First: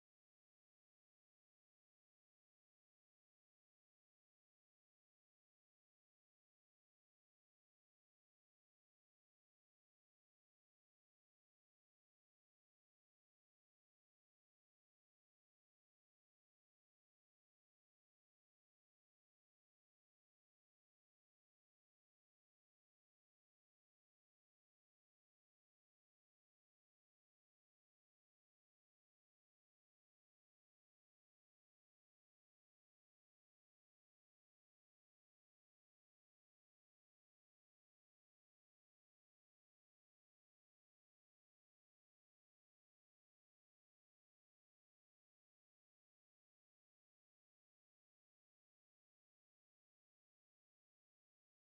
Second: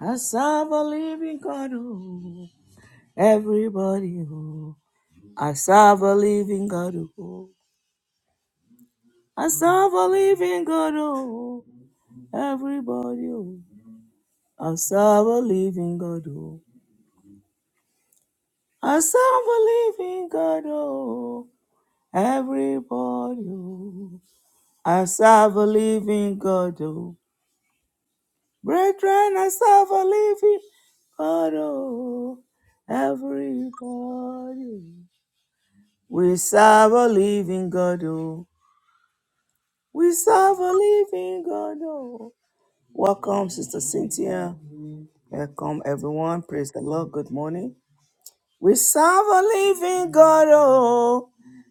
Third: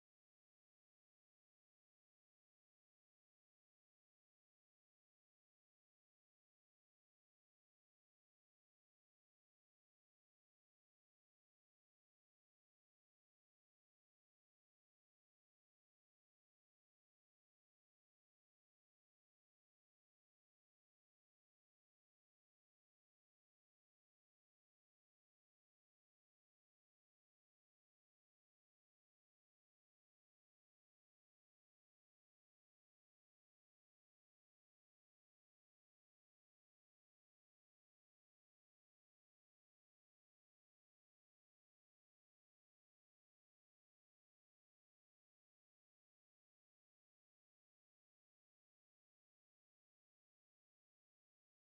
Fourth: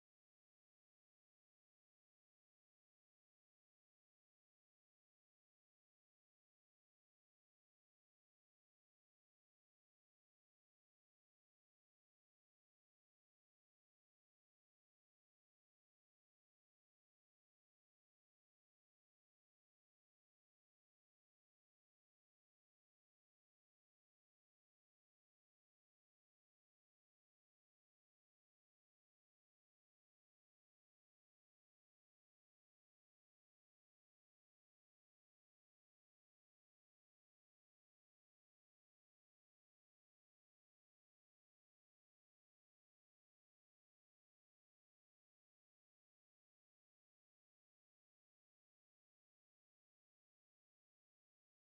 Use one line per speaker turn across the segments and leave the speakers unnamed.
I serve a living God, oh, everybody, oh. I serve a living God, oh. I serve a living God, oh, everybody, oh. I serve a living God, oh. I serve a living God, oh, everybody, oh. I serve a living God, oh. Brethren, I serve a living God, oh, everybody. We serve a living God, oh. We serve a living God, oh. Welcome, Sister Cynthia. Welcome, everyone. Praise the Lord. Good morning. We serve a living God, oh.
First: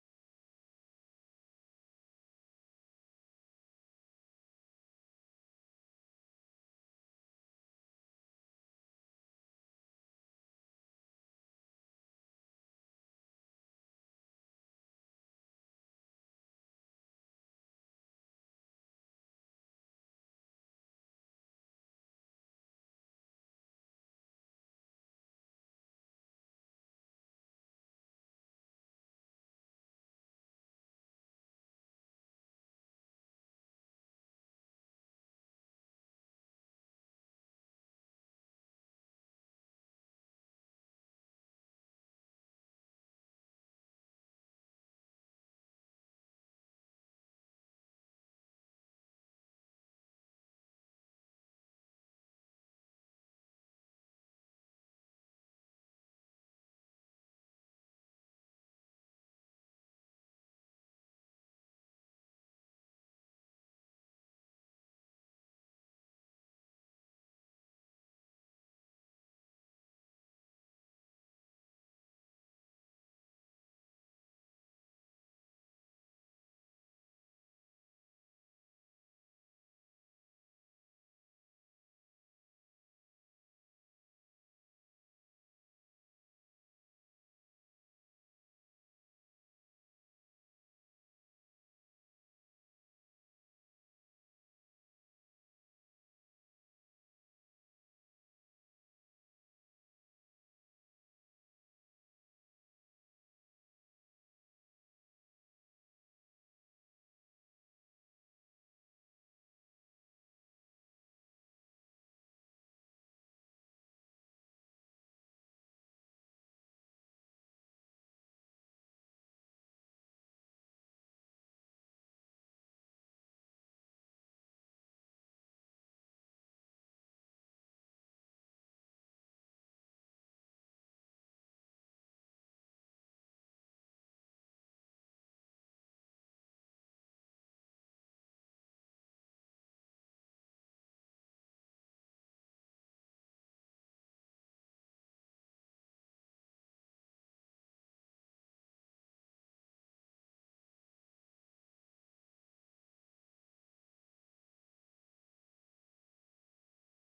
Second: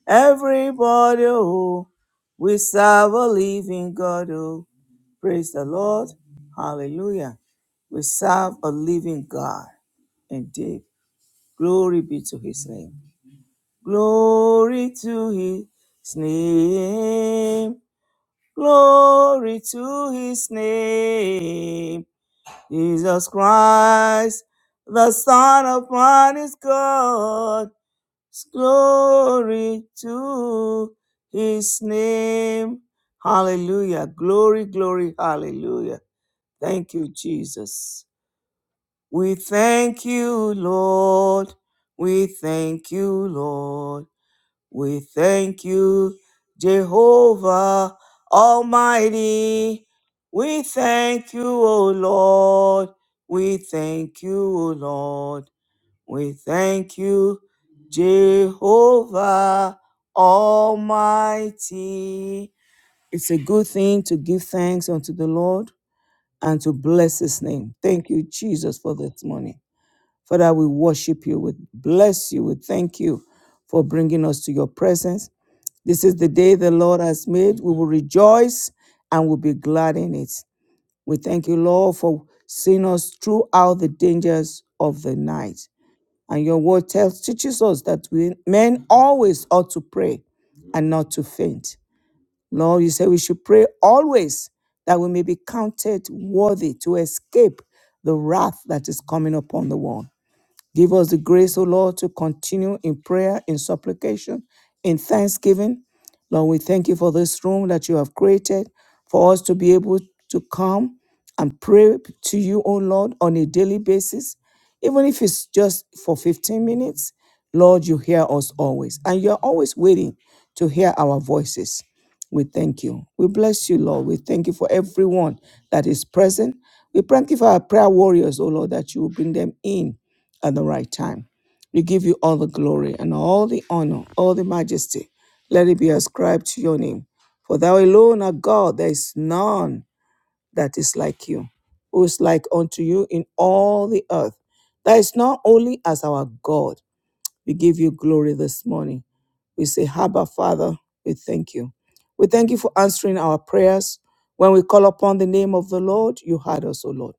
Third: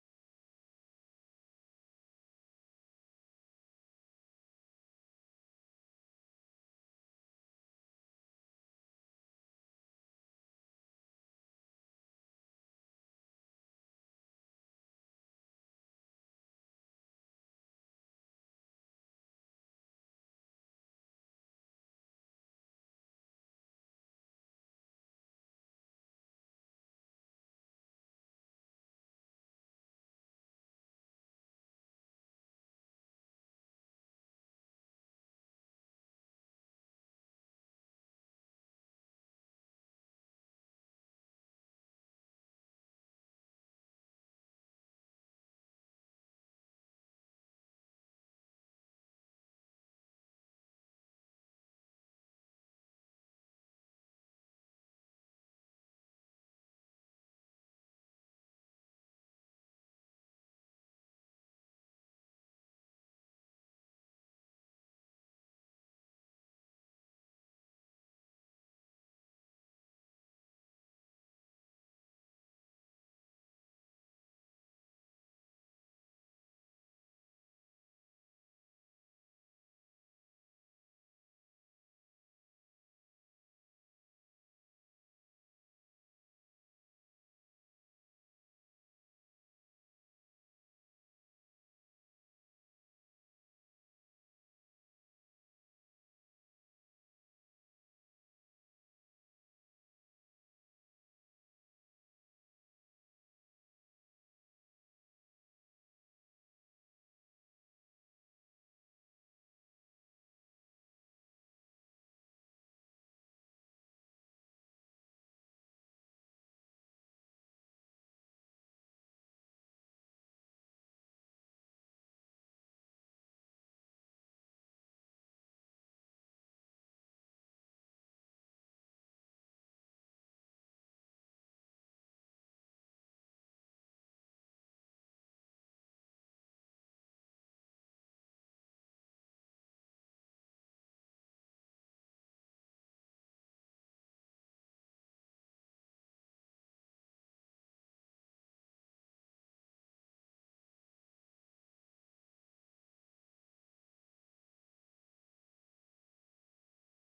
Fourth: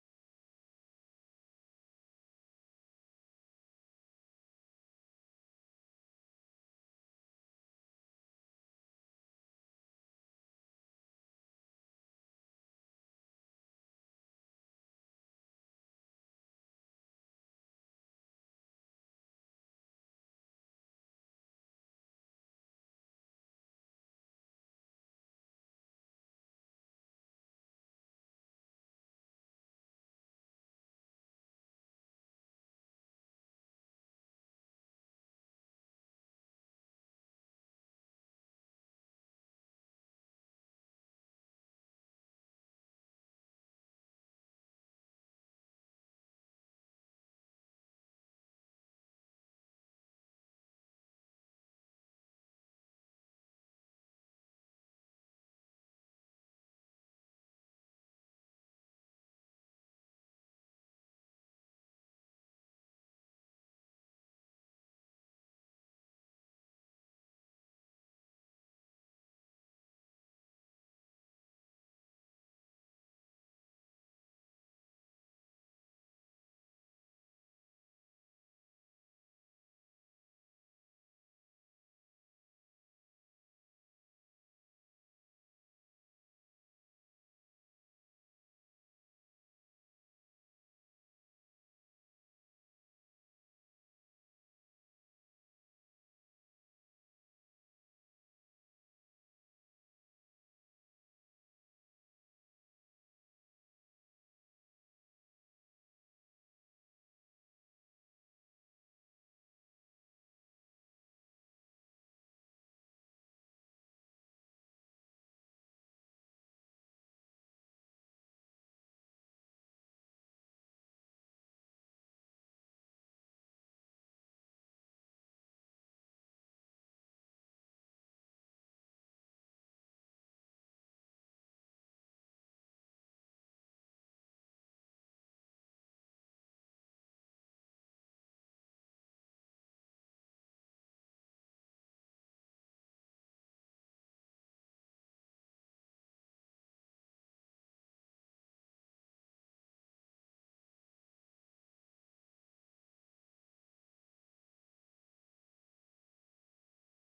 Everybody, oh. We serve a living God, oh. Praise the Lord. Hallelujah. We serve a living God indeed. Glory be to his name. Glory to his name. Glory to his name. Jesus Christ, the Son of Man is God. Glory to his name. Hallelujah. Glory, glory, hallelujah. Thank you, Jesus. We thank you, Lord. We thank you, Lord. We thank you, Jehovah Almighty. We thank you, O Lord. We thank you, O Lord. We thank you, Jehovah Almighty. It's a good thing to give thanks unto the Lord and to bless his name. Thank you, Jesus, for this morning. Father, we worship you, we bless you, we thank you for bringing us to your presence. This is the day the Lord has made. We will rejoice and we'll be glad in it. We thank you, Lord, for seeing us throughout the dangers of the night. And your word tells teaches us that we men always ought to pray and not to faint. Lord, you say we should pray always that we may be counted worthy to escape the wrath that is coming upon the world. Give us the grace, O Lord, to continue in prayer, in supplication, in thanksgiving. Lord, we thank you for this room that you have created for us to be able to come and pray to you, O Lord, on a daily basis. Even if it's just for 15 minutes, Lord, you hear us always. And you're always waiting to hear our voices. We thank you. We bless you, Lord. We thank you for everyone that is present. We thank you for our prayer warriors, O Lord, that you will bring them in at the right time. We give you all the glory and all the honor, all the majesty. Let it be ascribed to your name. For thou alone art God, there is none that is like you, who is like unto you in all the earth. That is not only as our God. We give you glory this morning. We say, Haba, Father, we thank you. We thank you for answering our prayers. When we call upon the name of the Lord, you heard us, O Lord,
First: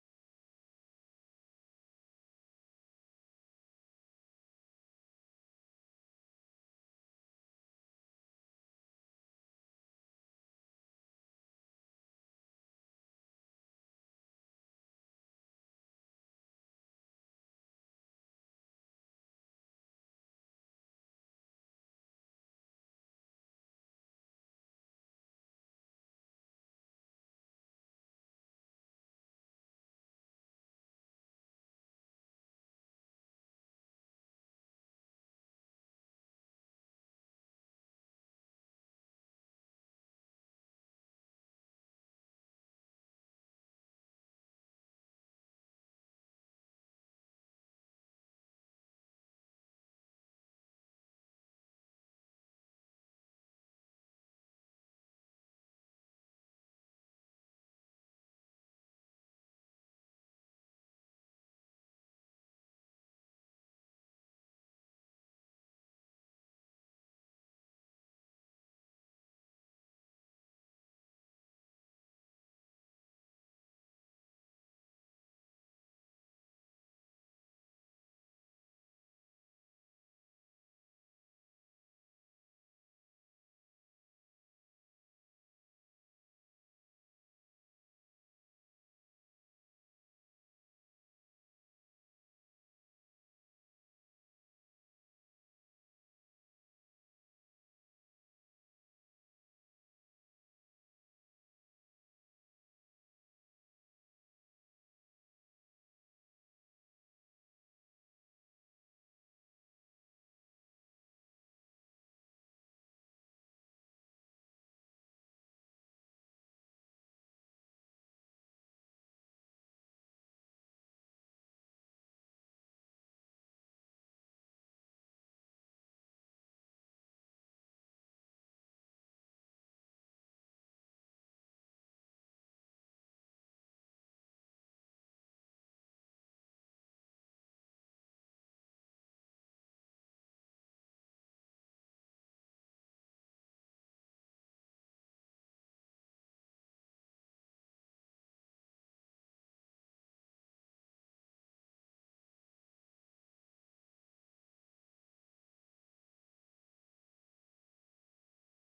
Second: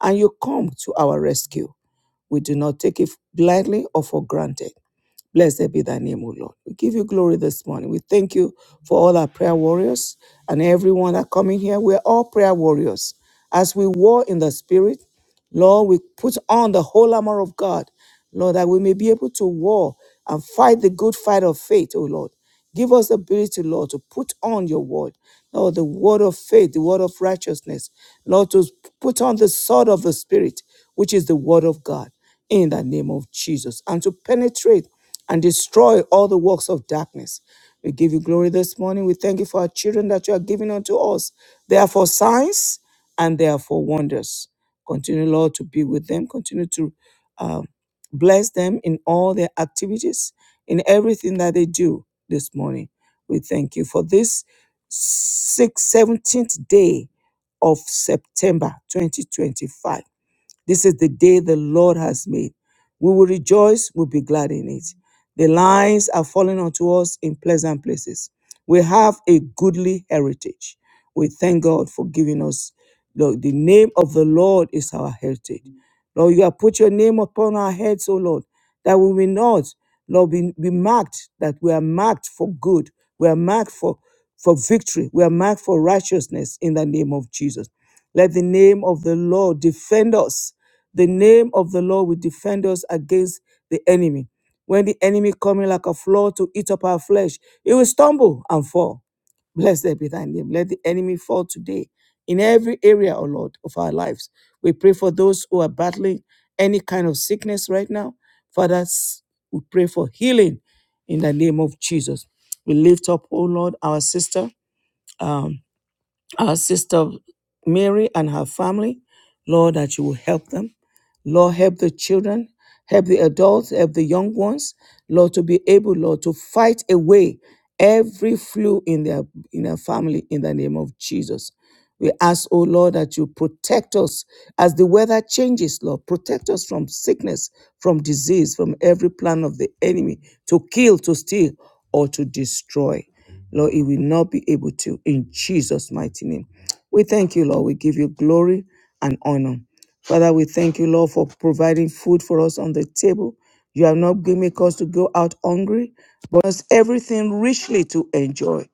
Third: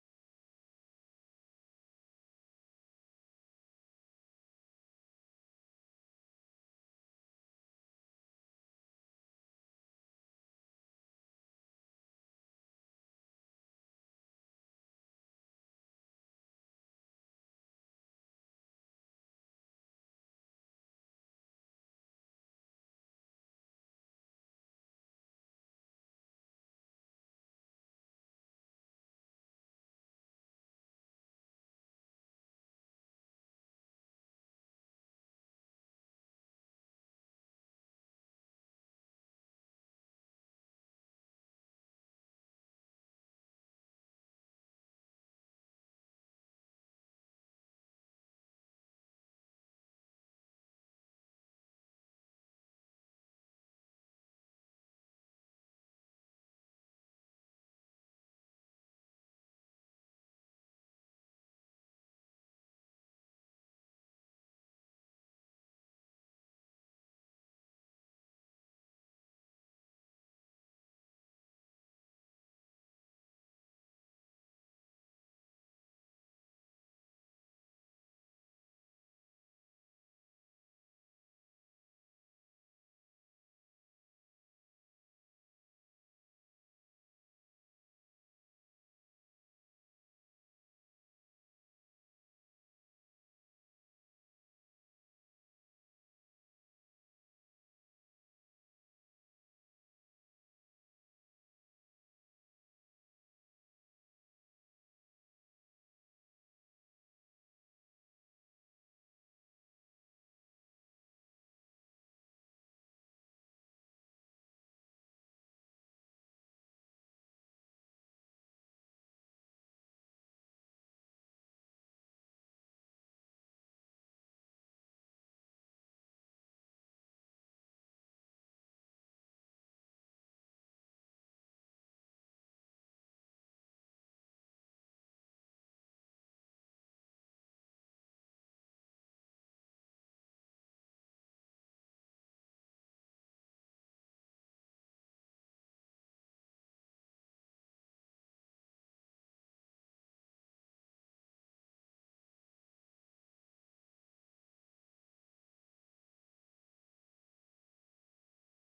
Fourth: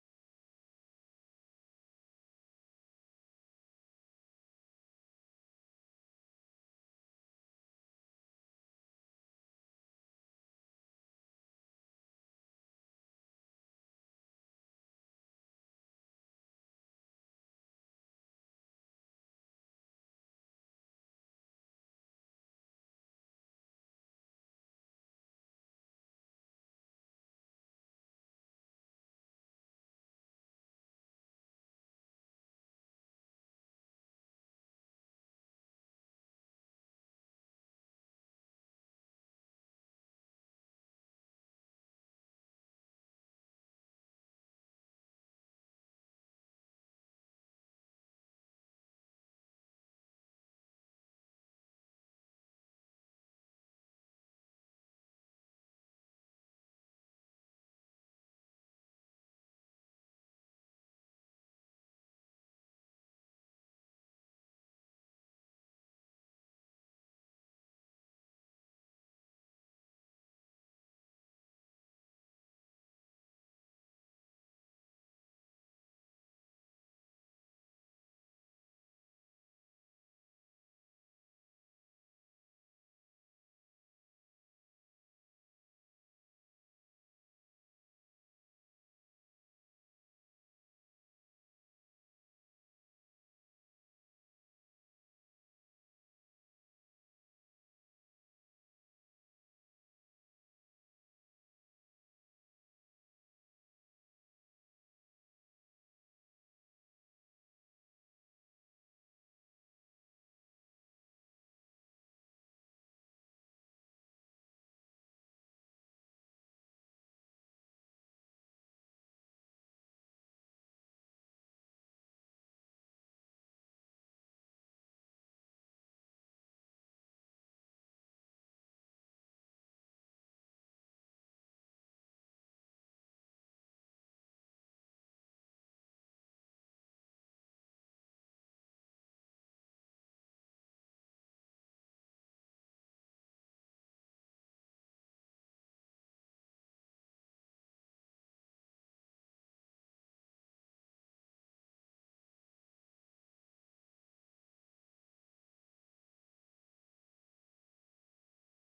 and you come to our rescue. We do not take it blindly or for granted. Blessed be thy name, O Lord. We give you glory this morning. We thank you for all our prayer warriors and everyone that coming here. We're all prayer warriors. As we war in the spirit, Lord, we put on the whole armor of God, Lord, that we may be able to war and fight the good fight of faith, O Lord. Give us the ability, Lord, to put on your word, Lord, the word of faith, the word of righteousness, Lord, to put on the sword of the Spirit, which is the word of God, in the name of Jesus, and to penetrate and destroy all the works of darkness. We give you glory this morning. We thank you for our children that you are giving unto us. They are for signs and they are for wonders. Continue, Lord, to be with them. Continue to um. Bless them in all their activities, in everything that they do this morning. We thank you for this sixth, 17th day of September 2025. This is the day the Lord has made. We will rejoice, we'll be glad in it. The lines are falling onto us in pleasant places. We have a goodly heritage. We thank God for giving us. Lord, the name of the Lord is our heritage. Lord, you have put your name upon our heads, O Lord, that we will not, Lord, be, be marked, that we are marked for good. We are marked for, for victory. We are marked for righteousness in the name of Jesus. Let the name of the Lord defend us the name of the Lord will defend us against the enemy. When the enemy coming like a flood to eat up our flesh, he will stumble and fall. Blessed be thy name. Let the enemy fall today in every area, O Lord, of our lives. We pray for those who are battling any kind of sickness right now. Father, s- we pray for healing in the name of Jesus. We lift up, O Lord, our sister, um, our sister Mary and her family. Lord, that you will help them. Lord, help the children, help the adults, help the young ones, Lord, to be able, Lord, to fight away every flu in their in their family in the name of Jesus. We ask, oh Lord, that you protect us as the weather changes, Lord. Protect us from sickness, from disease, from every plan of the enemy to kill, to steal, or to destroy. Lord, it will not be able to in Jesus' mighty name. We thank you, Lord. We give you glory and honor. Father, we thank you, Lord, for providing food for us on the table. You have not given make us to go out hungry, but us everything richly to enjoy.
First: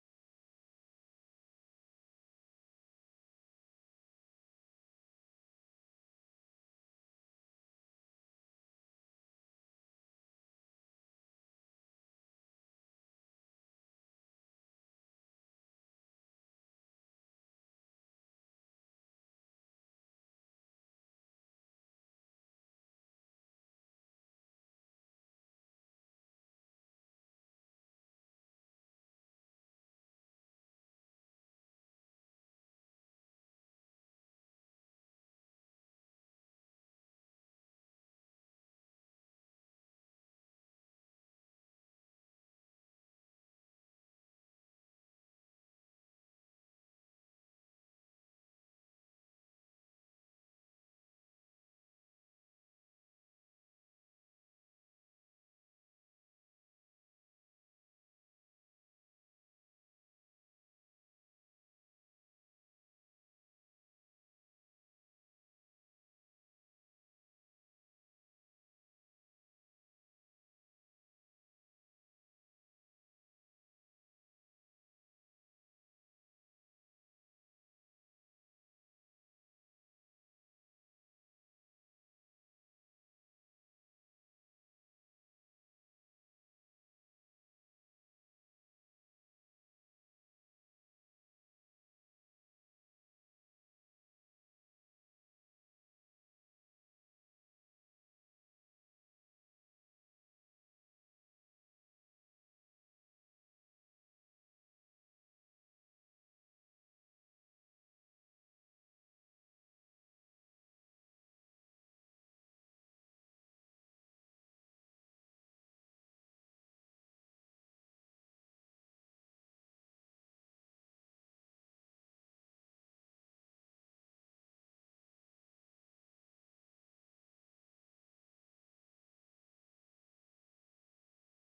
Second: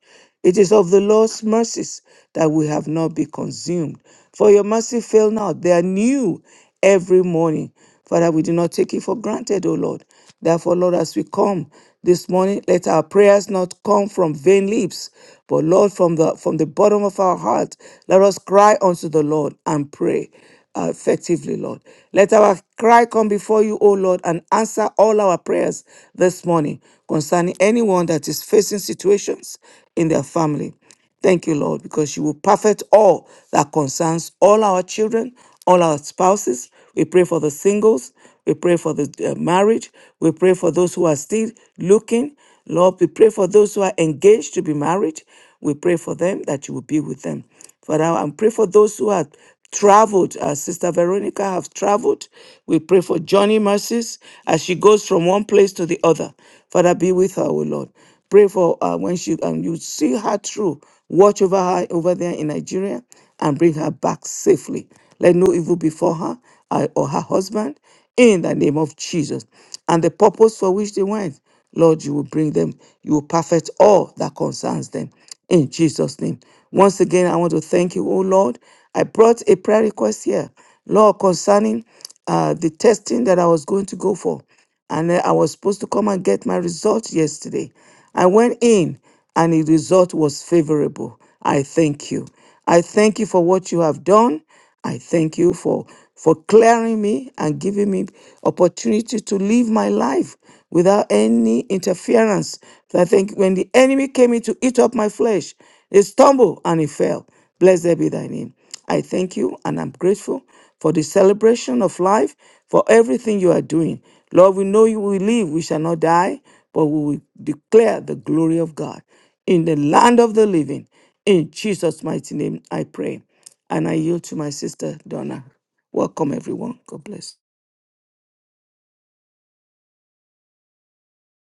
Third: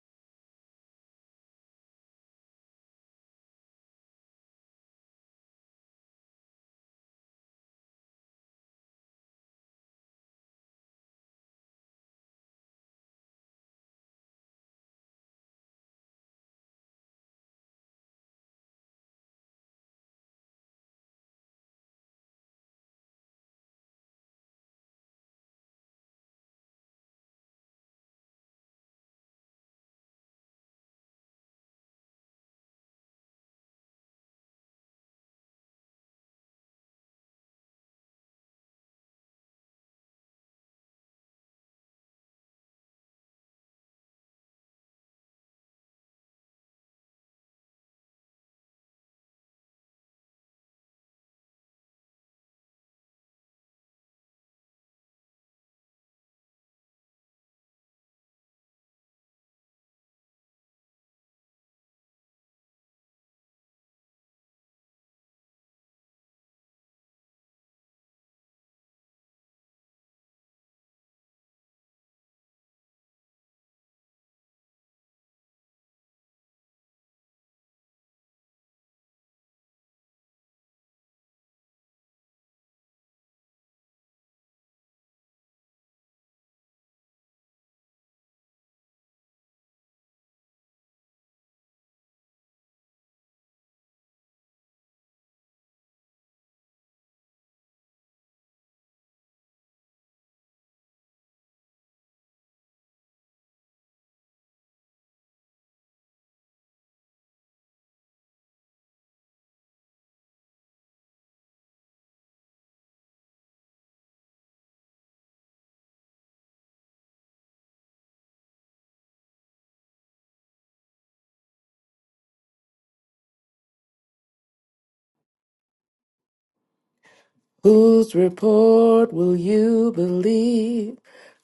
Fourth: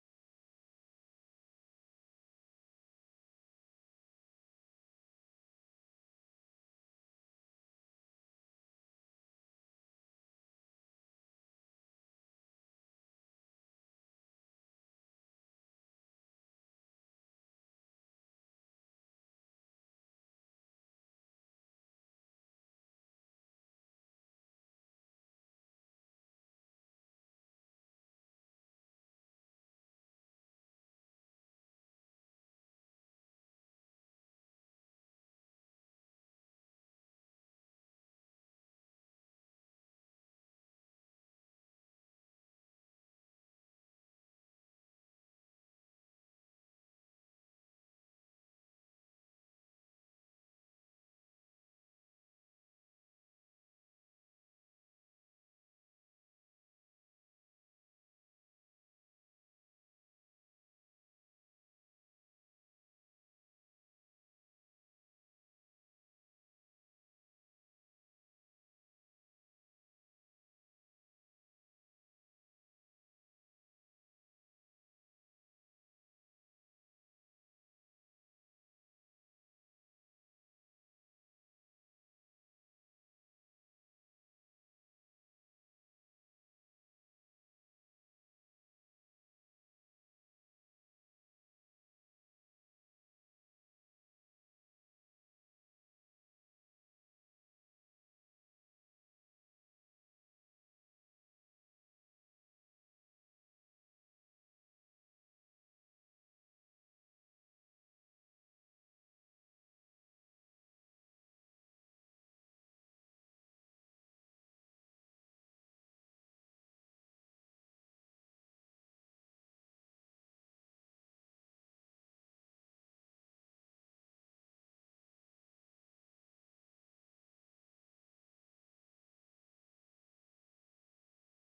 It is of the Lord's mercies that we have not been consumed. For your mercy fail not. They are new every morning. Father, we do not take it for granted, O Lord. Therefore, Lord, as we come this morning, let our prayers not come from vain lips, but Lord, from the from the bottom of our heart, let us cry unto the Lord and pray uh, effectively, Lord. Let our cry come before you, O Lord, and answer all our prayers this morning concerning anyone that is facing situations in their family. Thank you, Lord, because you will perfect all that concerns all our children, all our spouses. We pray for the singles. We pray for the uh, marriage. We pray for those who are still looking. Lord, we pray for those who are engaged to be married. We pray for them that you will be with them. Father, and pray for those who have traveled, as Sister Veronica have traveled. We pray for Johnny mercies as she goes from one place to the other. Father, be with her, O Lord. Pray for uh, when she um, you see her through. Watch over her over there in Nigeria and bring her back safely. Let no evil befall her uh, or her husband in the name of Jesus. And the purpose for which they went, Lord, you will bring them. You will perfect all that concerns them in Jesus' name. Once again, I want to thank you, oh Lord. I brought a prayer request here, Lord, concerning uh, the testing that I was going to go for and then I was supposed to come and get my result yesterday. I went in and the result was favorable. I thank you. I thank you for what you have done. I thank you for for clearing me and giving me opportunity to live my life without any interference. So I think when the enemy came in to eat up my flesh, it stumbled and it fell. Blessed be thy name. I thank you and I'm grateful for the celebration of life, for everything you are doing. Lord, we know you will live, we shall not die, but we will declare the glory of God in the land of the living. In Jesus' mighty name, I pray. And I yield to my sister, Donna. Welcome, everyone. God bless.
Whose report will you believe?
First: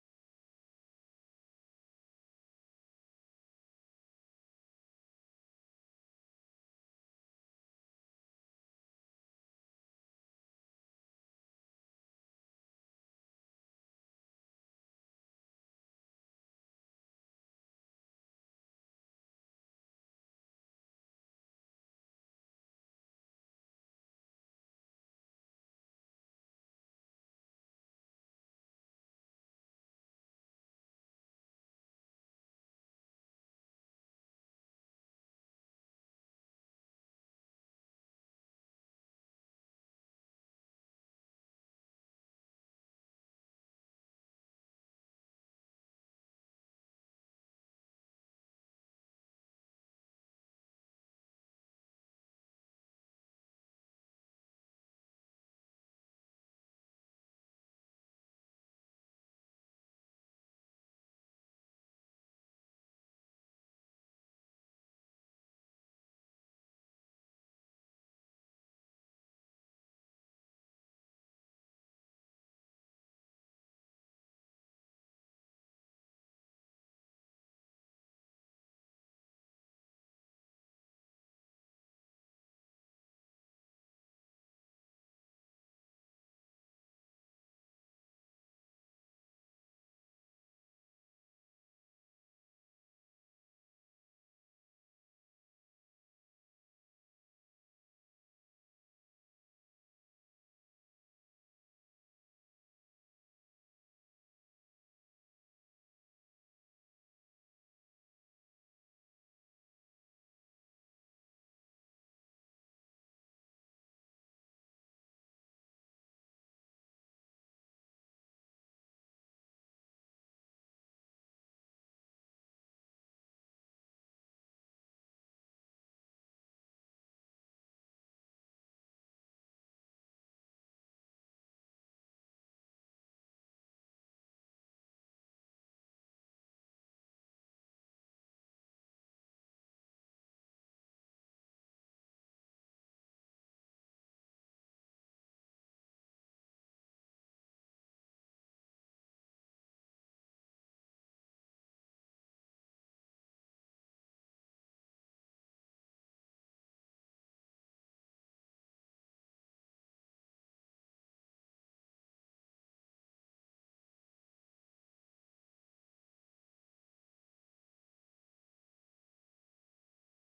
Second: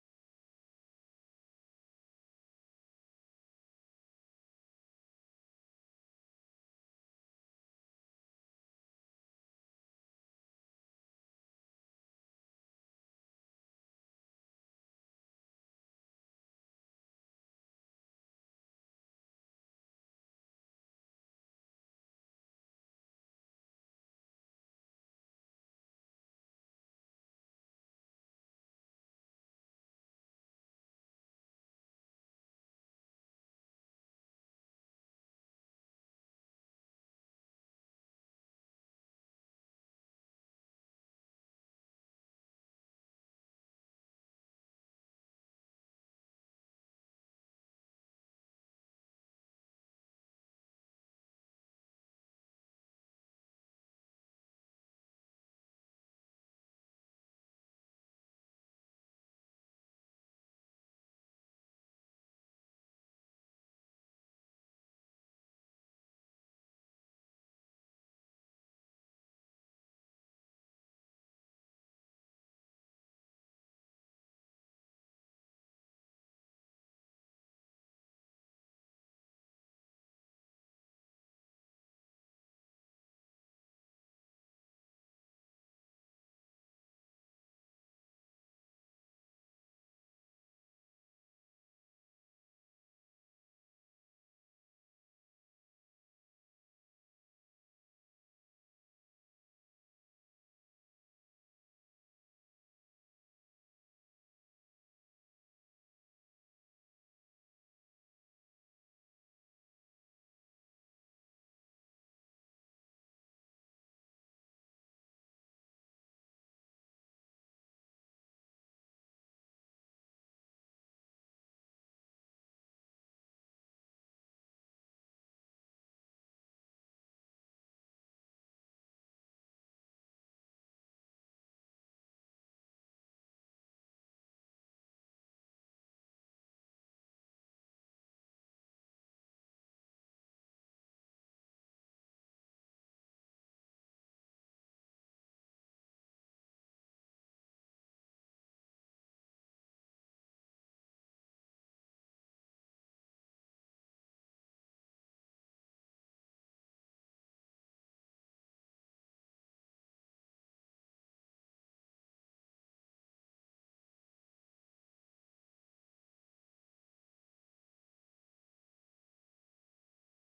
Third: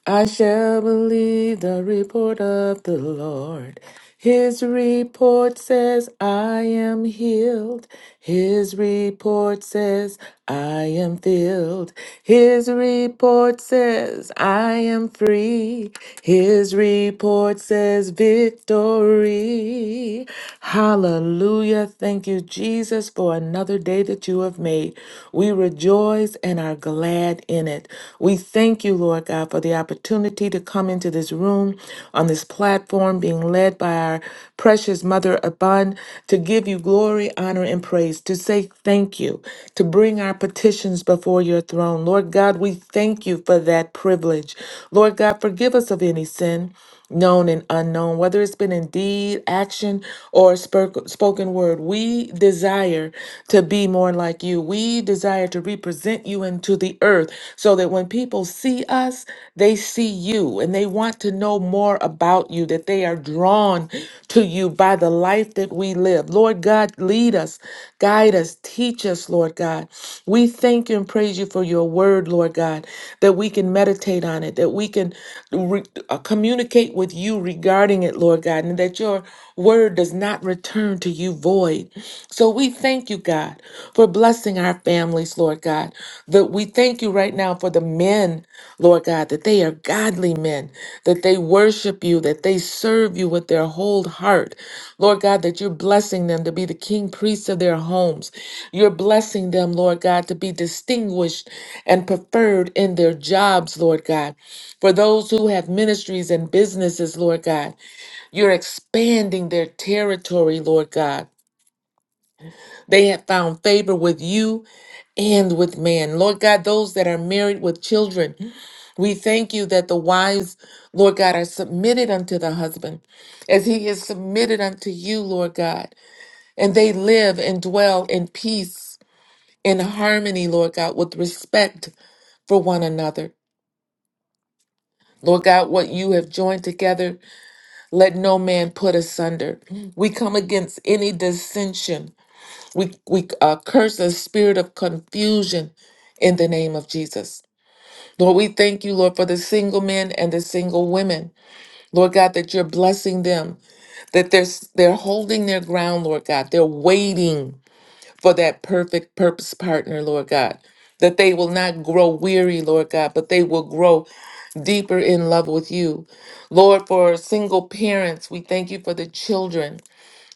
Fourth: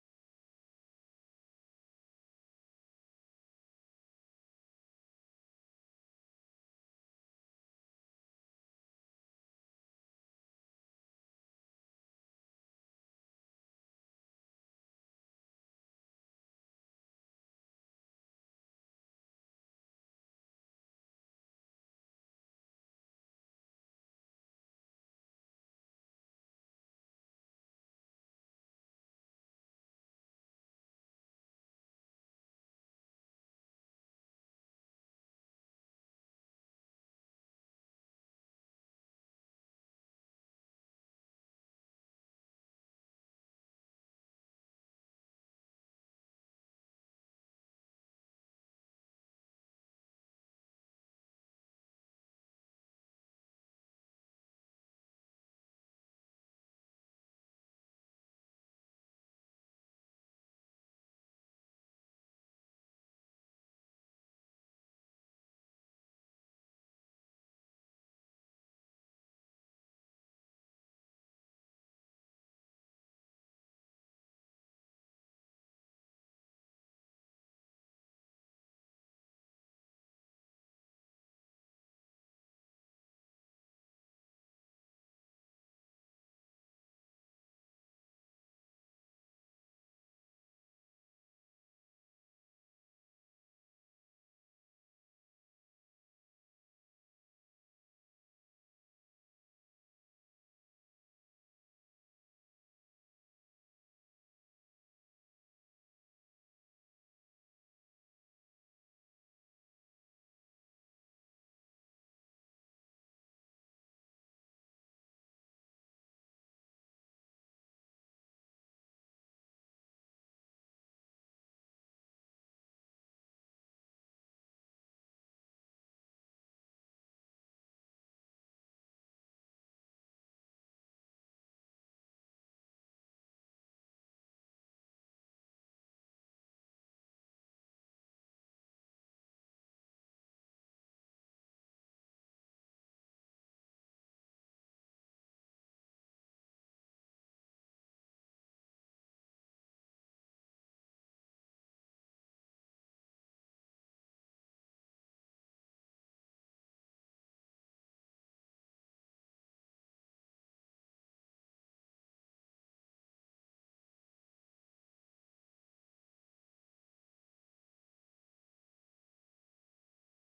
I shall believe the report of the Lord. His report says, I am healed. His report says, I am filled. His report says, I am free. His report says, victory. Hallelujah. Thank you, Jesus, for another day that you have made. We rejoice and are glad in it. We thank you, Lord. Lord God, for the opportunity to come into this room on this platform, being led by our precious Mother Abun, to give you glory, honor, and praise, to say thank you, to bring our petitions before your throne. Lord God, we thank you for that privilege. Lord God, forgive us of any sin known and unknown, whether it's been in deed, action, or spurk- spoken word. We desire to be more like you. We desire to represent you into the earth so that when people see us, they see you and they want to know more about you, that they are drawn to you by the life that we live. Lord God, lead us. Guide us, teach us, Lord God. We thank you and praise you for your word, Lord God, that we can meditate on it, that we can re- uh, communicate with you regarding it, Lord God, and that your word does not return to you void. So we thank you, God, for blessing our families, Lord God. That we thank you right now for the men, Lord God, that they are godly men, that they worship you, that they serve you with their whole heart. Lord God, that you're blessing them to be the king priests of their homes. You're blessing them, Lord God, to be distinguished and preferred in their jobs, Lord God. For those who have ministries and businesses, Lord God, you're expanding their territory, Lord God. They have found favor with you and with man. Lord God, those that are married with children, we thank you that the wives, Lord God, are submitted unto the husband as he is submitted unto you, Lord God. And they live and dwell in peace, in harmony, Lord God, with respect for one another. Lord God, what you have joined together, let no man put asunder. We come against any dissension We, we uh, curse the spirit of confusion in the name of Jesus. Lord, we thank you, Lord, for the single men and the single women. Lord God, that you're blessing them, that they're, s- they're holding their ground, Lord God. They're waiting for that perfect purpose partner, Lord God. That they will not grow weary, Lord God, but they will grow deeper in love with you. Lord, for single parents, we thank you for the children.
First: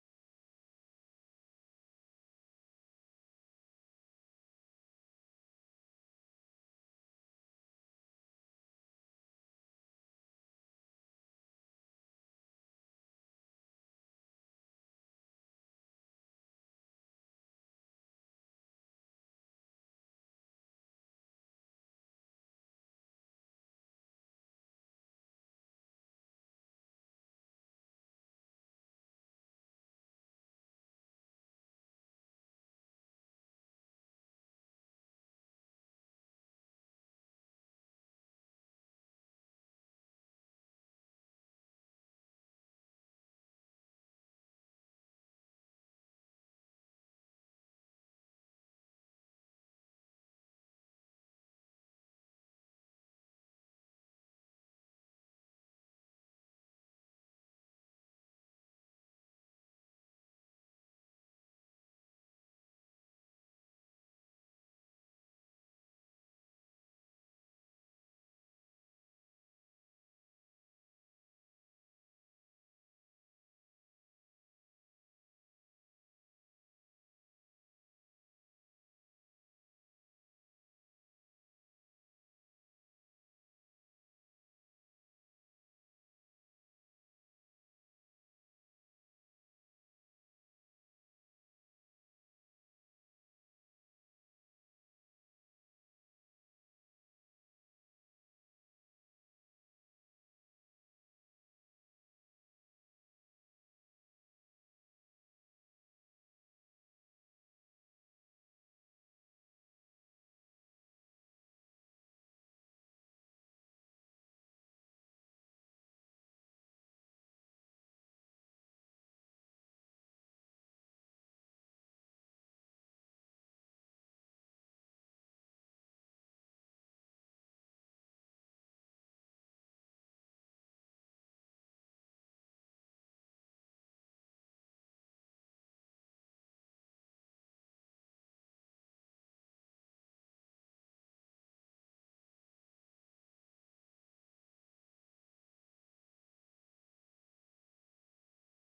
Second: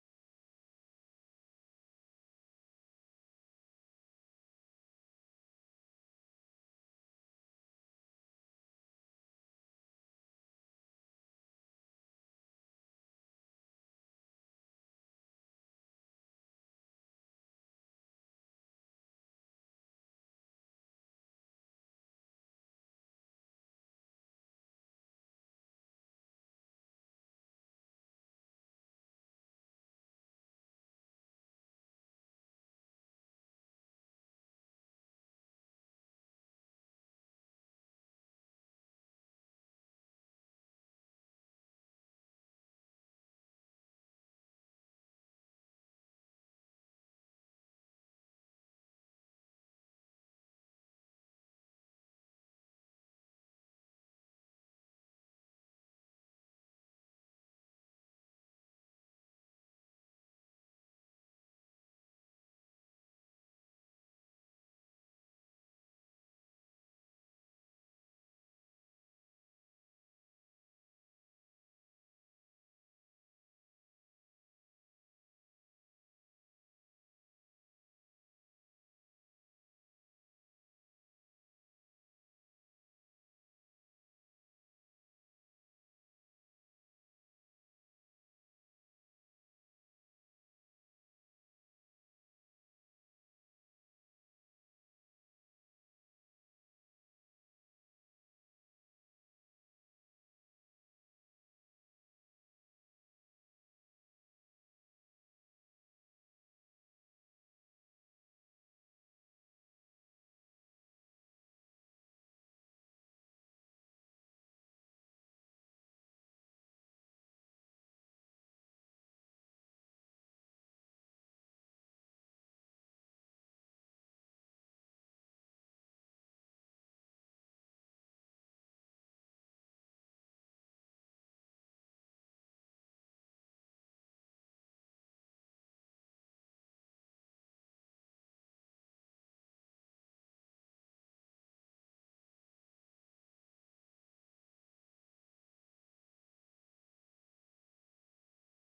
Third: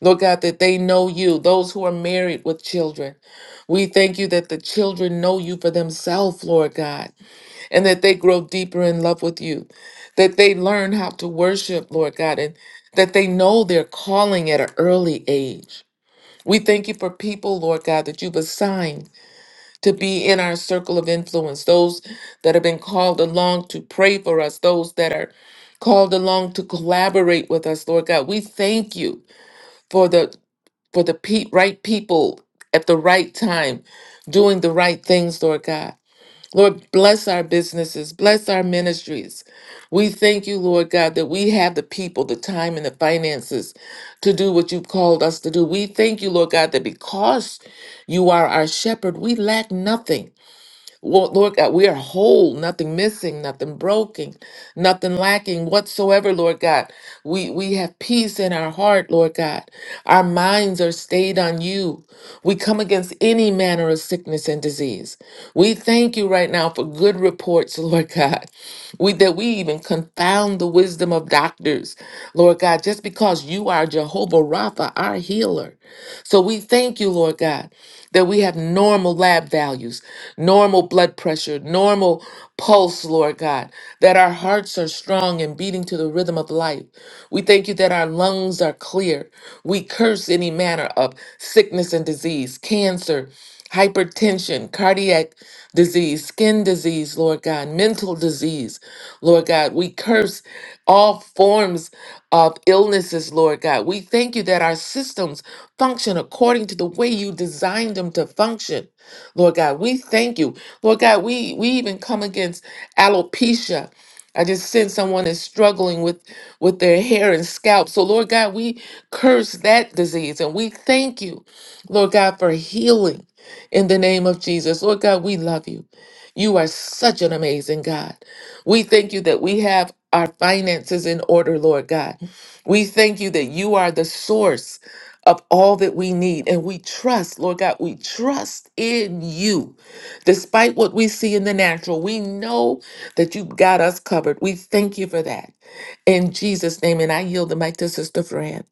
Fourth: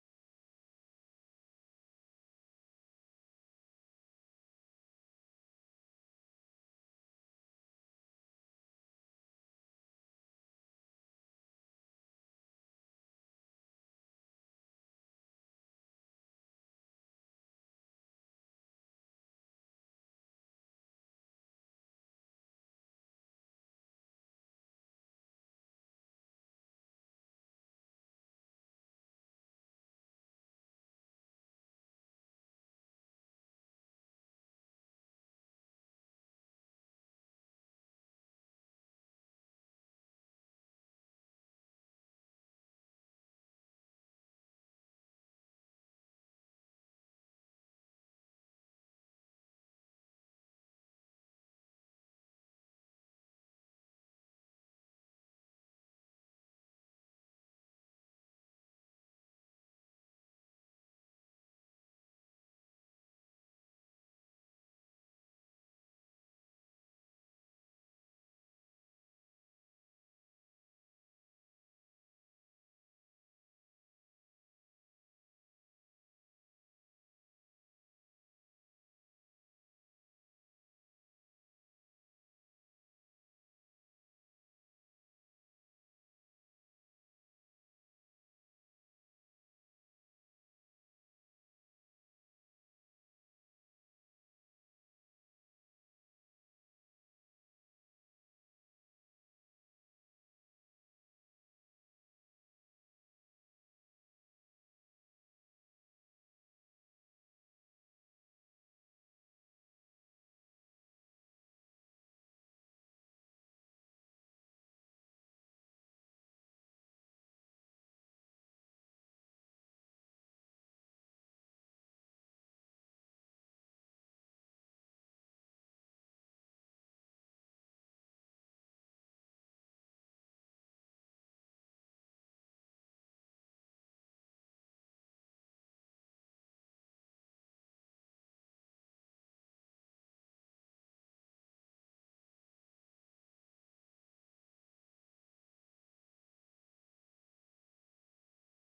Lord God, that they know you, those who are married with children. We thank you that the children know you for themselves, Lord God, and that they grow deeper in love with you, that they learn how to worship, Lord God, and that they know their calling at an early age. We thank you for people, Lord God, that you've assigned to be in our circle of influence, those that have been called along to pray for us, those that are called along to collaborate with us, Lord God. We thank you for the for the pe- right people at the right time, doing the right things, Lord God. Lord, bless our businesses, bless our ministries. We thank you, Lord God, that we have the people, the time, and the finances to do what you've called us to do. We thank you, Lord God, that because you are our shepherd, we lack nothing. Lord, Lord God, we are whole, nothing missing, nothing broken, nothing lacking whatsoever, Lord God. We we have peace in our heart, Lord God. Our minds are stayed on you. We come against any manner of sickness and disease. We thank you right now for good reports, Lord God. We that we even confound the wisdom of doctors, Lord God, just because you are Jehovah Rapha, our healer. So we thank you, Lord God, that we have normal lab values, normal blood pressure, normal pulse, Lord God, that our hearts are strong and beating to the rhythm of life. We thank you that our lungs are clear. We curse any manner of sickness and disease, cancer, hypertension, cardiac disease, skin disease, Lord God, mental disease, Lord God. We curse all forms of illnesses, Lord God. We thank you that our systems function according to the way you designed them to function. Lord God, we thank you. Lord God, we, we even come against alopecia. I just sense someone is struggling with, with their hair and scalp. So, Lord God, we curse that disease and we thank you, Lord God, for healing in the name of Jesus. Lord God, we love you. You are such an amazing God. We thank you that we have our finances in order, Lord God. We thank you that you are the source of all that we need. And we trust, Lord God, we trust in you. Despite what we see in the natural, we know that you got us covered. We thank you for that. In Jesus' name, and I yield the mic to Sister Fran.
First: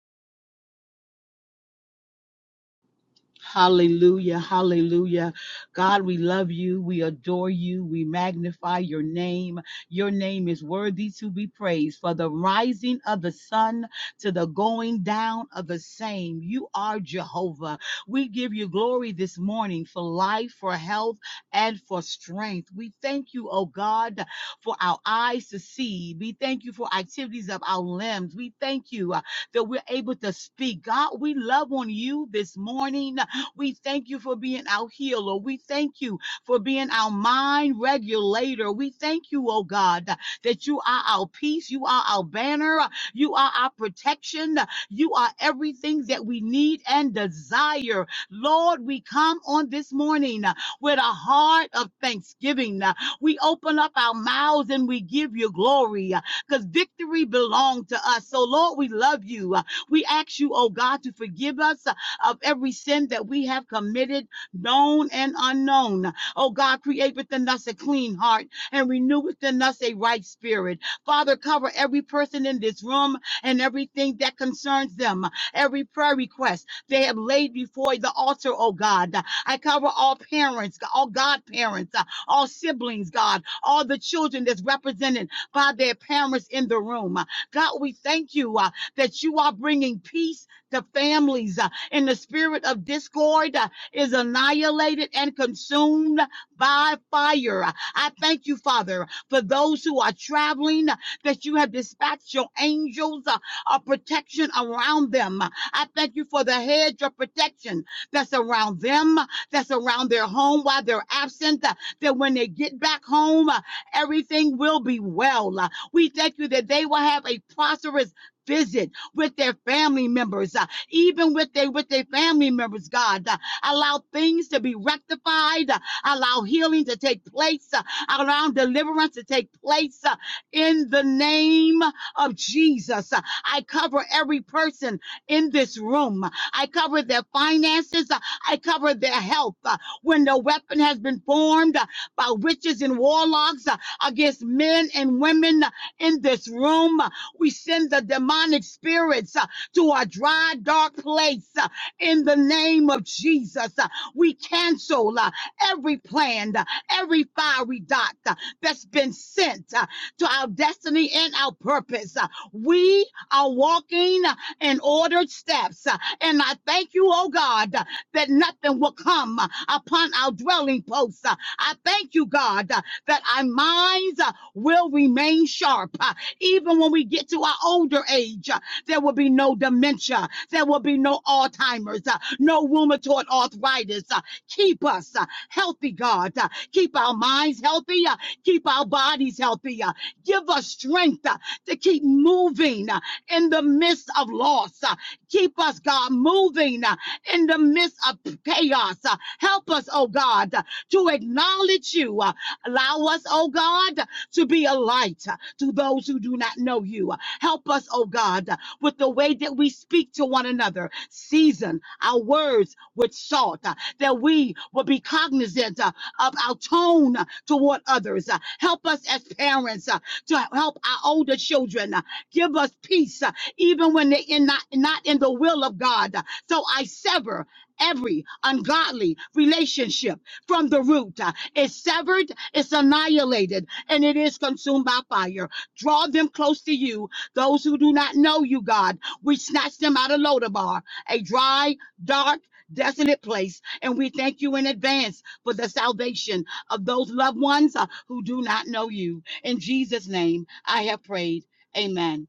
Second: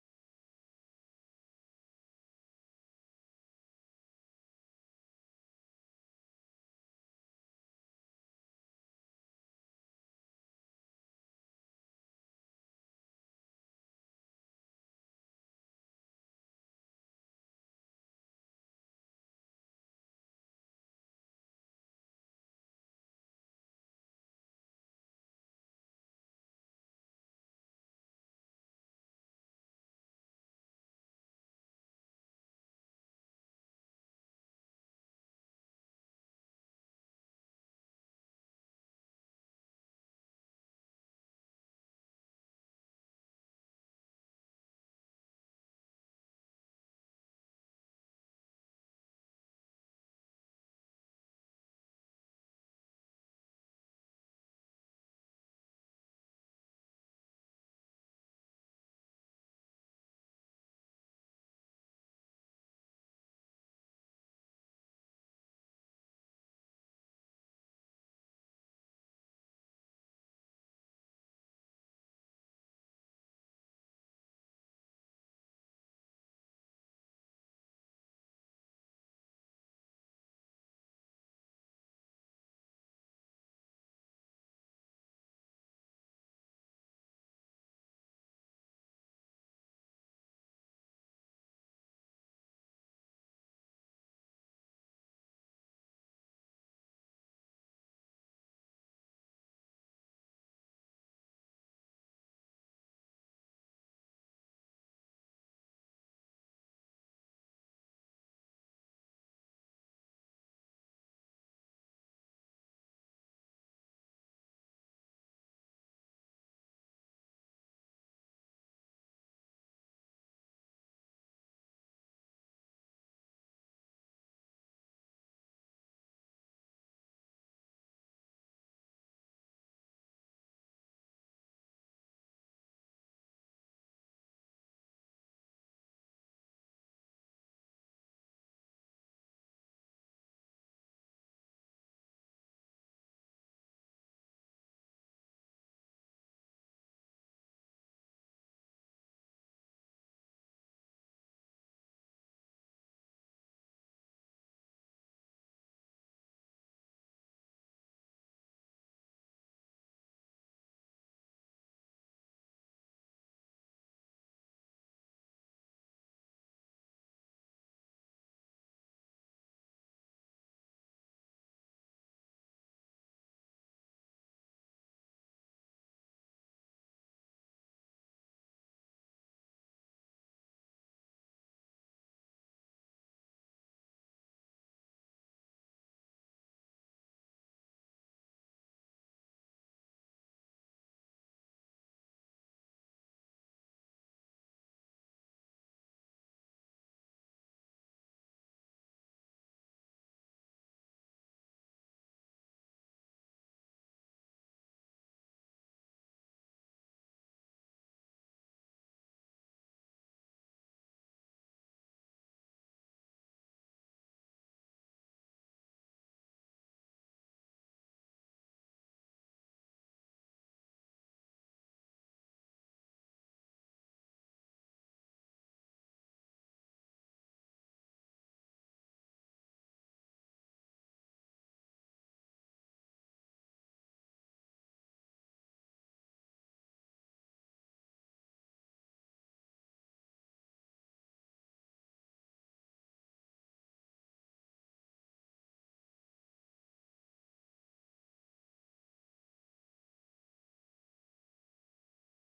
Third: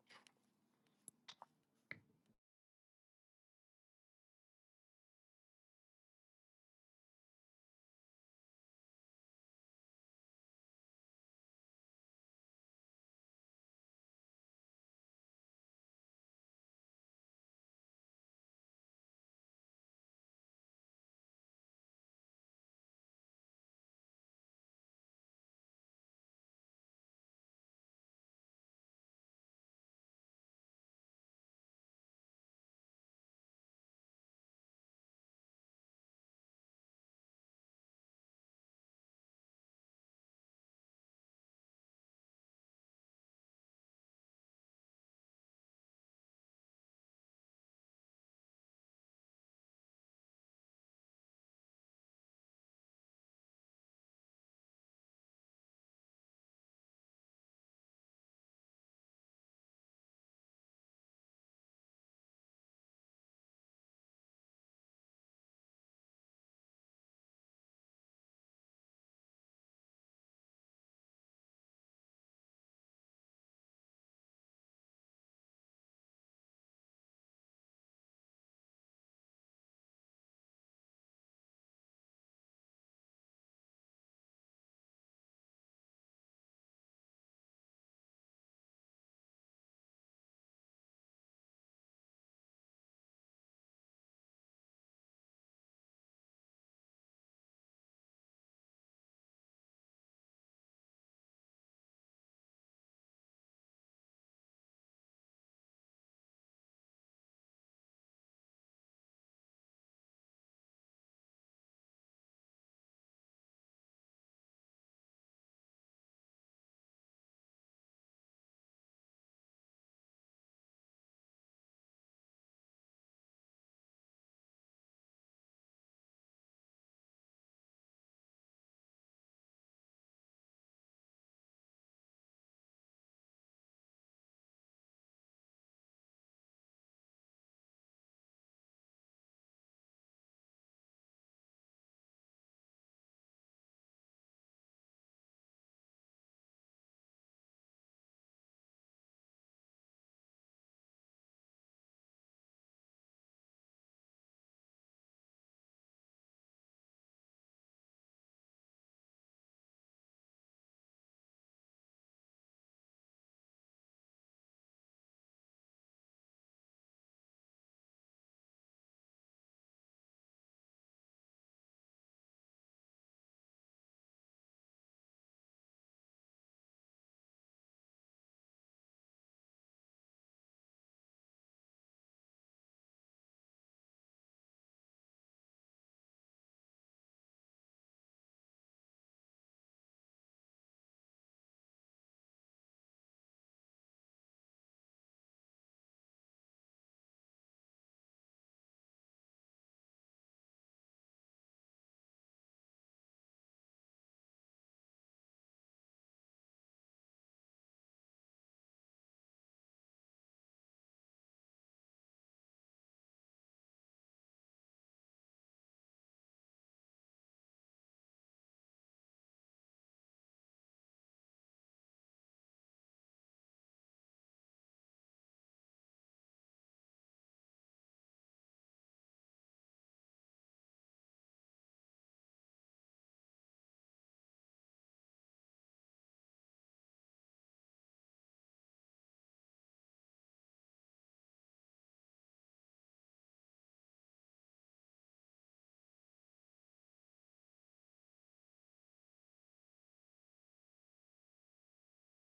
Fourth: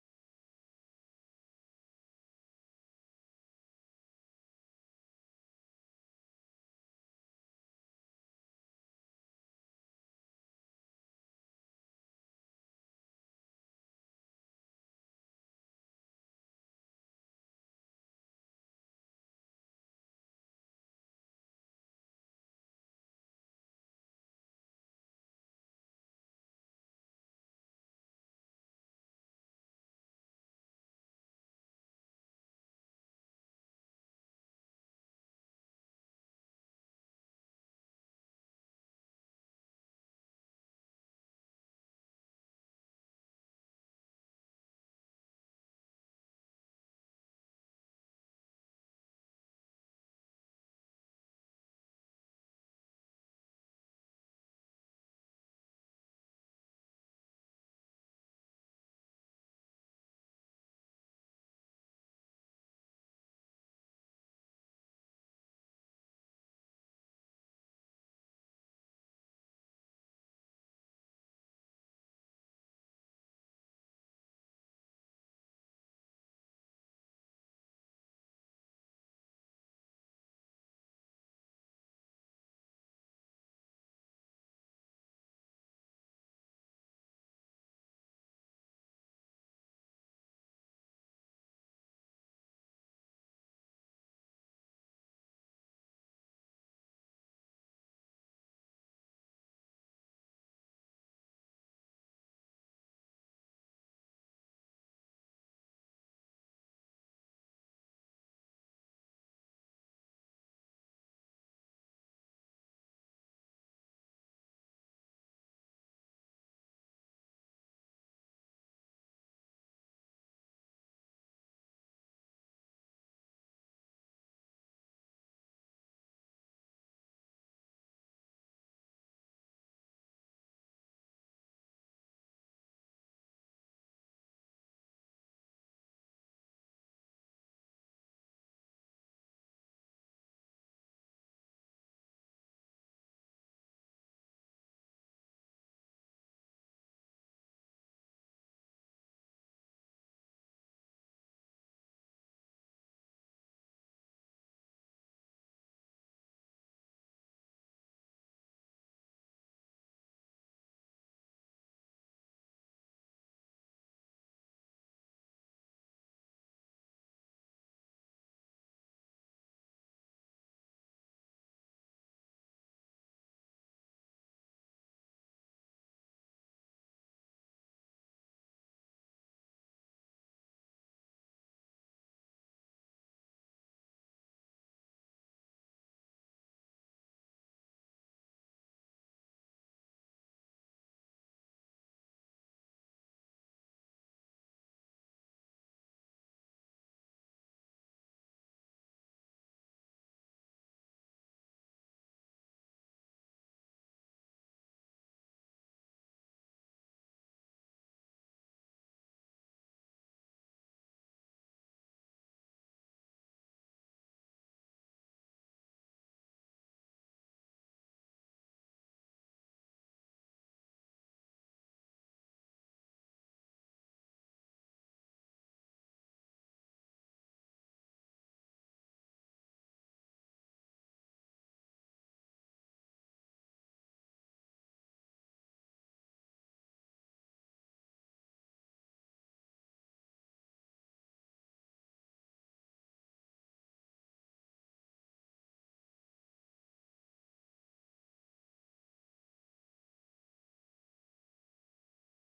Hallelujah, hallelujah. God, we love you. We adore you. We magnify your name. Your name is worthy to be praised. For the rising of the sun to the going down of the same, you are Jehovah. We give you glory this morning for life, for health, and for strength. We thank you, oh God, for our eyes to see. We thank you for activities of our limbs. We thank you uh, that we're able to speak. God, we love on you this morning we thank you for being our healer. We thank you for being our mind regulator. We thank you, oh God, that you are our peace. You are our banner. You are our protection. You are everything that we need and desire. Lord, we come on this morning with a heart of thanksgiving. We open up our mouths and we give you glory because victory belongs to us. So, Lord, we love you. We ask you, oh God, to forgive us of every sin that we have committed, known and unknown. Oh God, create within us a clean heart and renew within us a right spirit. Father, cover every person in this room and everything that concerns them, every prayer request they have laid before the altar, oh God. I cover all parents, all godparents, uh, all siblings, God, all the children that's represented by their parents in the room. God, we thank you uh, that you are bringing peace to families. Uh, and the spirit of discord uh, is annihilated and consumed by fire. I thank you, Father, for those who are traveling, uh, that you have dispatched your angels uh, of protection around them. I thank you for the hedge of protection that's around them, that's around their home while they're absent, uh, that when they get back home, uh, everything will be well. Uh, We thank you that they will have a prosperous visit with their family members even with their with their family members, God. Uh, allow things to be rectified, uh, allow healing to take place, uh, allow deliverance to take place uh, in the name of Jesus. Uh, I cover every person in this room. I cover their finances. Uh, I cover their health. Uh, when the weapon has been formed uh, by witches and warlocks uh, against men and women uh, in this room, uh, we send the demonic spirits. uh, to a dry, dark place uh, in the name of Jesus. Uh, We cancel uh, every plan, uh, every fiery dot uh, that's been sent uh, to our destiny and our purpose. Uh, We are walking uh, in ordered steps. uh, And I thank you, oh God, uh, that nothing will come uh, upon our dwelling posts. Uh, I thank you, God, uh, that our minds uh, will remain sharp, uh, even when we get to our older age. Uh, there will be no dementia. There will be no Alzheimer's, uh, no rheumatoid arthritis. uh, Keep us uh, healthy, God. uh, Keep our minds healthy. uh, Keep our bodies healthy. uh, Give us strength uh, to keep moving uh, in the midst of loss. uh, Keep us, God, moving uh, in the midst of chaos. uh, Help us, oh God, uh, to acknowledge you. uh, Allow us, oh God, to be a light uh, to those who do not know you. Uh, Help us, oh God, uh, with the way that we speak to one another. Season our words with salt, uh, that we will be cognizant uh, of our tone uh, toward others. Uh, help us as parents uh, to help our older children. uh, give us peace, uh, even when they're in not, not in the will of God. Uh, So I sever every ungodly relationship from the root. Uh, It's severed, it's annihilated, and it is consumed by fire. Draw them close to you those who do not know you, God, we snatch them out of Lodabar, a dry, dark, desolate place. And we thank you in advance for the salvation of those loved ones uh, who do not know you. In Jesus' name, I have prayed. Amen.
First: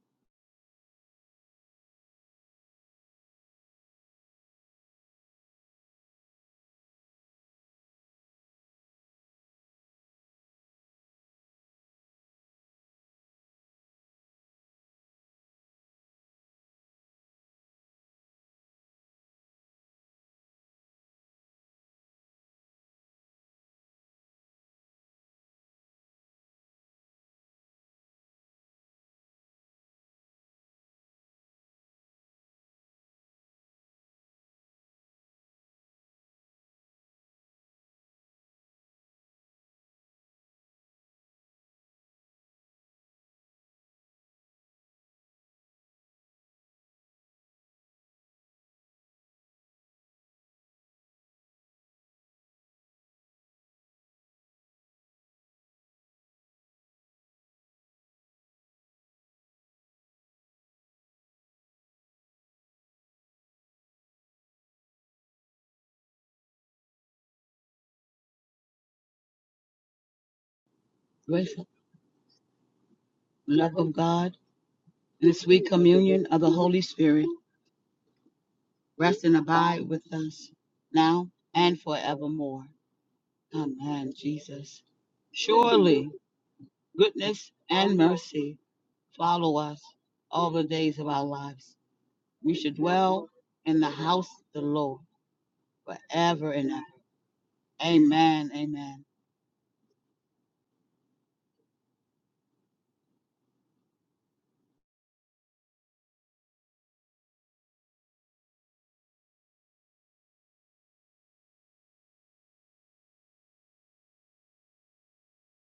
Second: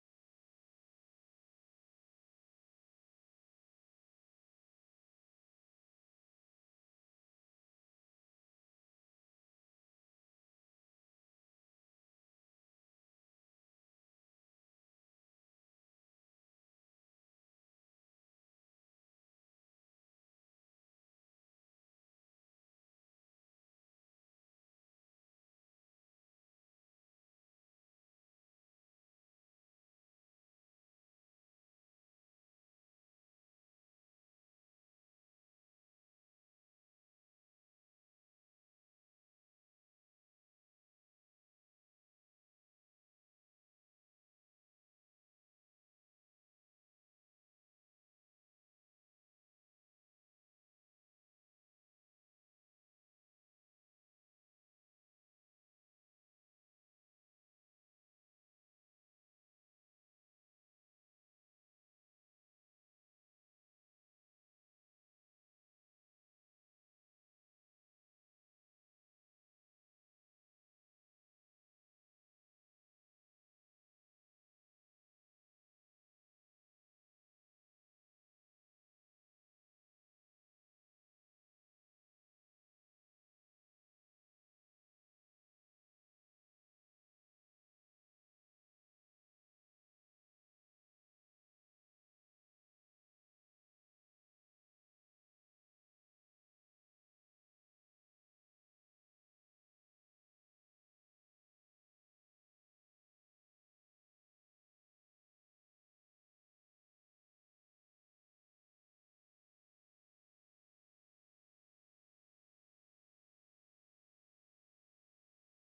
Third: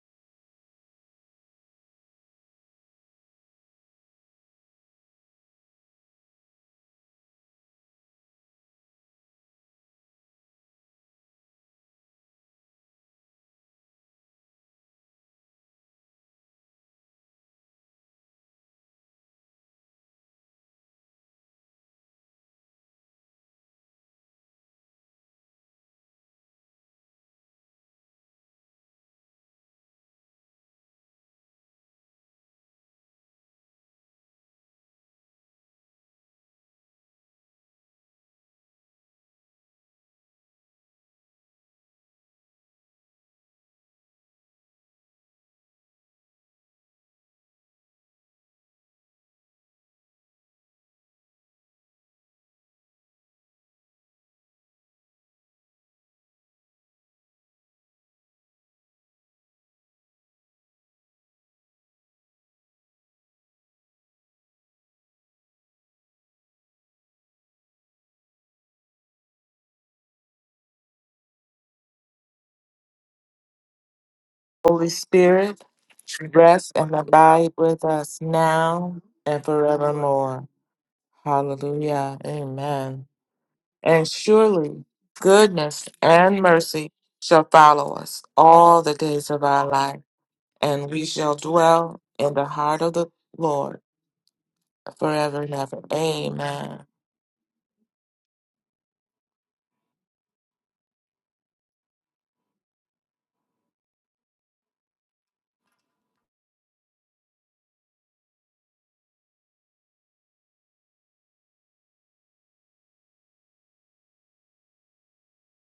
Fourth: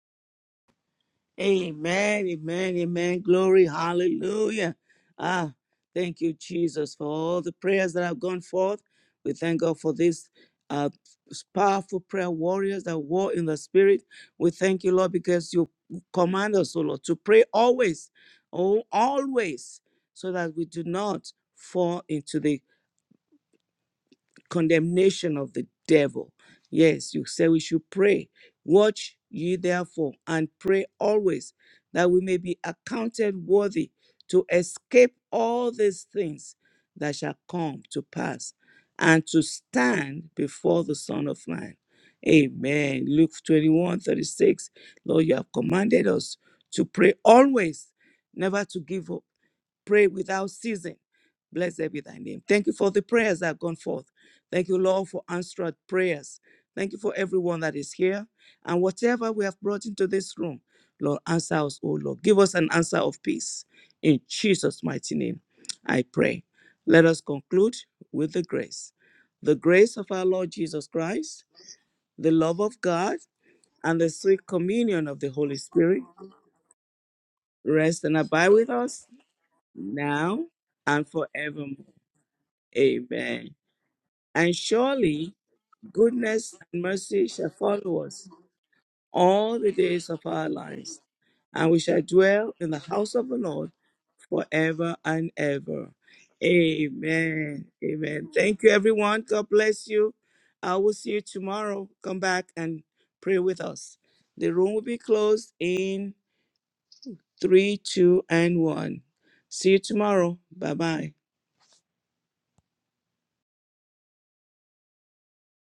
Amen, amen, amen. Glory, hallelujah. Ah, thank you, Jesus, for all the prayers that have gone forth. We thank God for these uh, powerful prayer warriors that war in the spirit. We thank you, Lord, because you command us, O Lord, to pray always, oh, always, so that we do not fall into the condemnation of the devil. Yes, you say we should pray. Watch ye therefore and pray always that we may be accounted worthy to escape all these things that shall come to pass and to stand before the Son of Man. Amen. Luke 21 36. Lord, you have commanded us to pray always, never to give up pray without ceasing. Blessed be thy name. Thank you for the prayers that have gone forth. Thank you, Lord, for answered prayers. Thank you for everyone that is here. And whatever we have brought into this room, Lord, answer us, O Lord. Give us an answer of peace. In Jesus' mighty name, I pray. Let us conclude with the grace. The grace of our Lord Jesus Christ,
Grace,
the love of God,
love of
and the
God,
sweet
Holy
communion of the
and the
Holy
Spirit,
sweet
Spirit
communion of the
rest
Holy
and
Spirit
abide with
rest and
us
abide with
now
us
rest and
and
abide with
now
forevermore.
us
and
now and
forevermore.
Hallelujah.
forevermore.
Amen.
Amen.
And
Amen,
And
Jesus.
surely
surely
goodness
Surely
and
goodness and
mercy
mercy
shall
shall
goodness
follow
and
follow
us
us
mercy
all the days of
follow
all
our
the
us
life,
days of our
all the
and
days
lives,
we
of our
shall
and
lives.
we
dwell
shall
in the
dwell
We
in
should
the
heart of the
house of
dwell
the Lord
Lord
in the house of the
forever
Lord
and
forever and ever.
ever.
forever and ever.
Amen.
Amen. Amen.
Amen.
Thank you,
Amen.
everyone. God bless you. I will see you tomorrow. Come back and pray with us. The room will be closed in three, two, and one. See you tomorrow. Bye bye.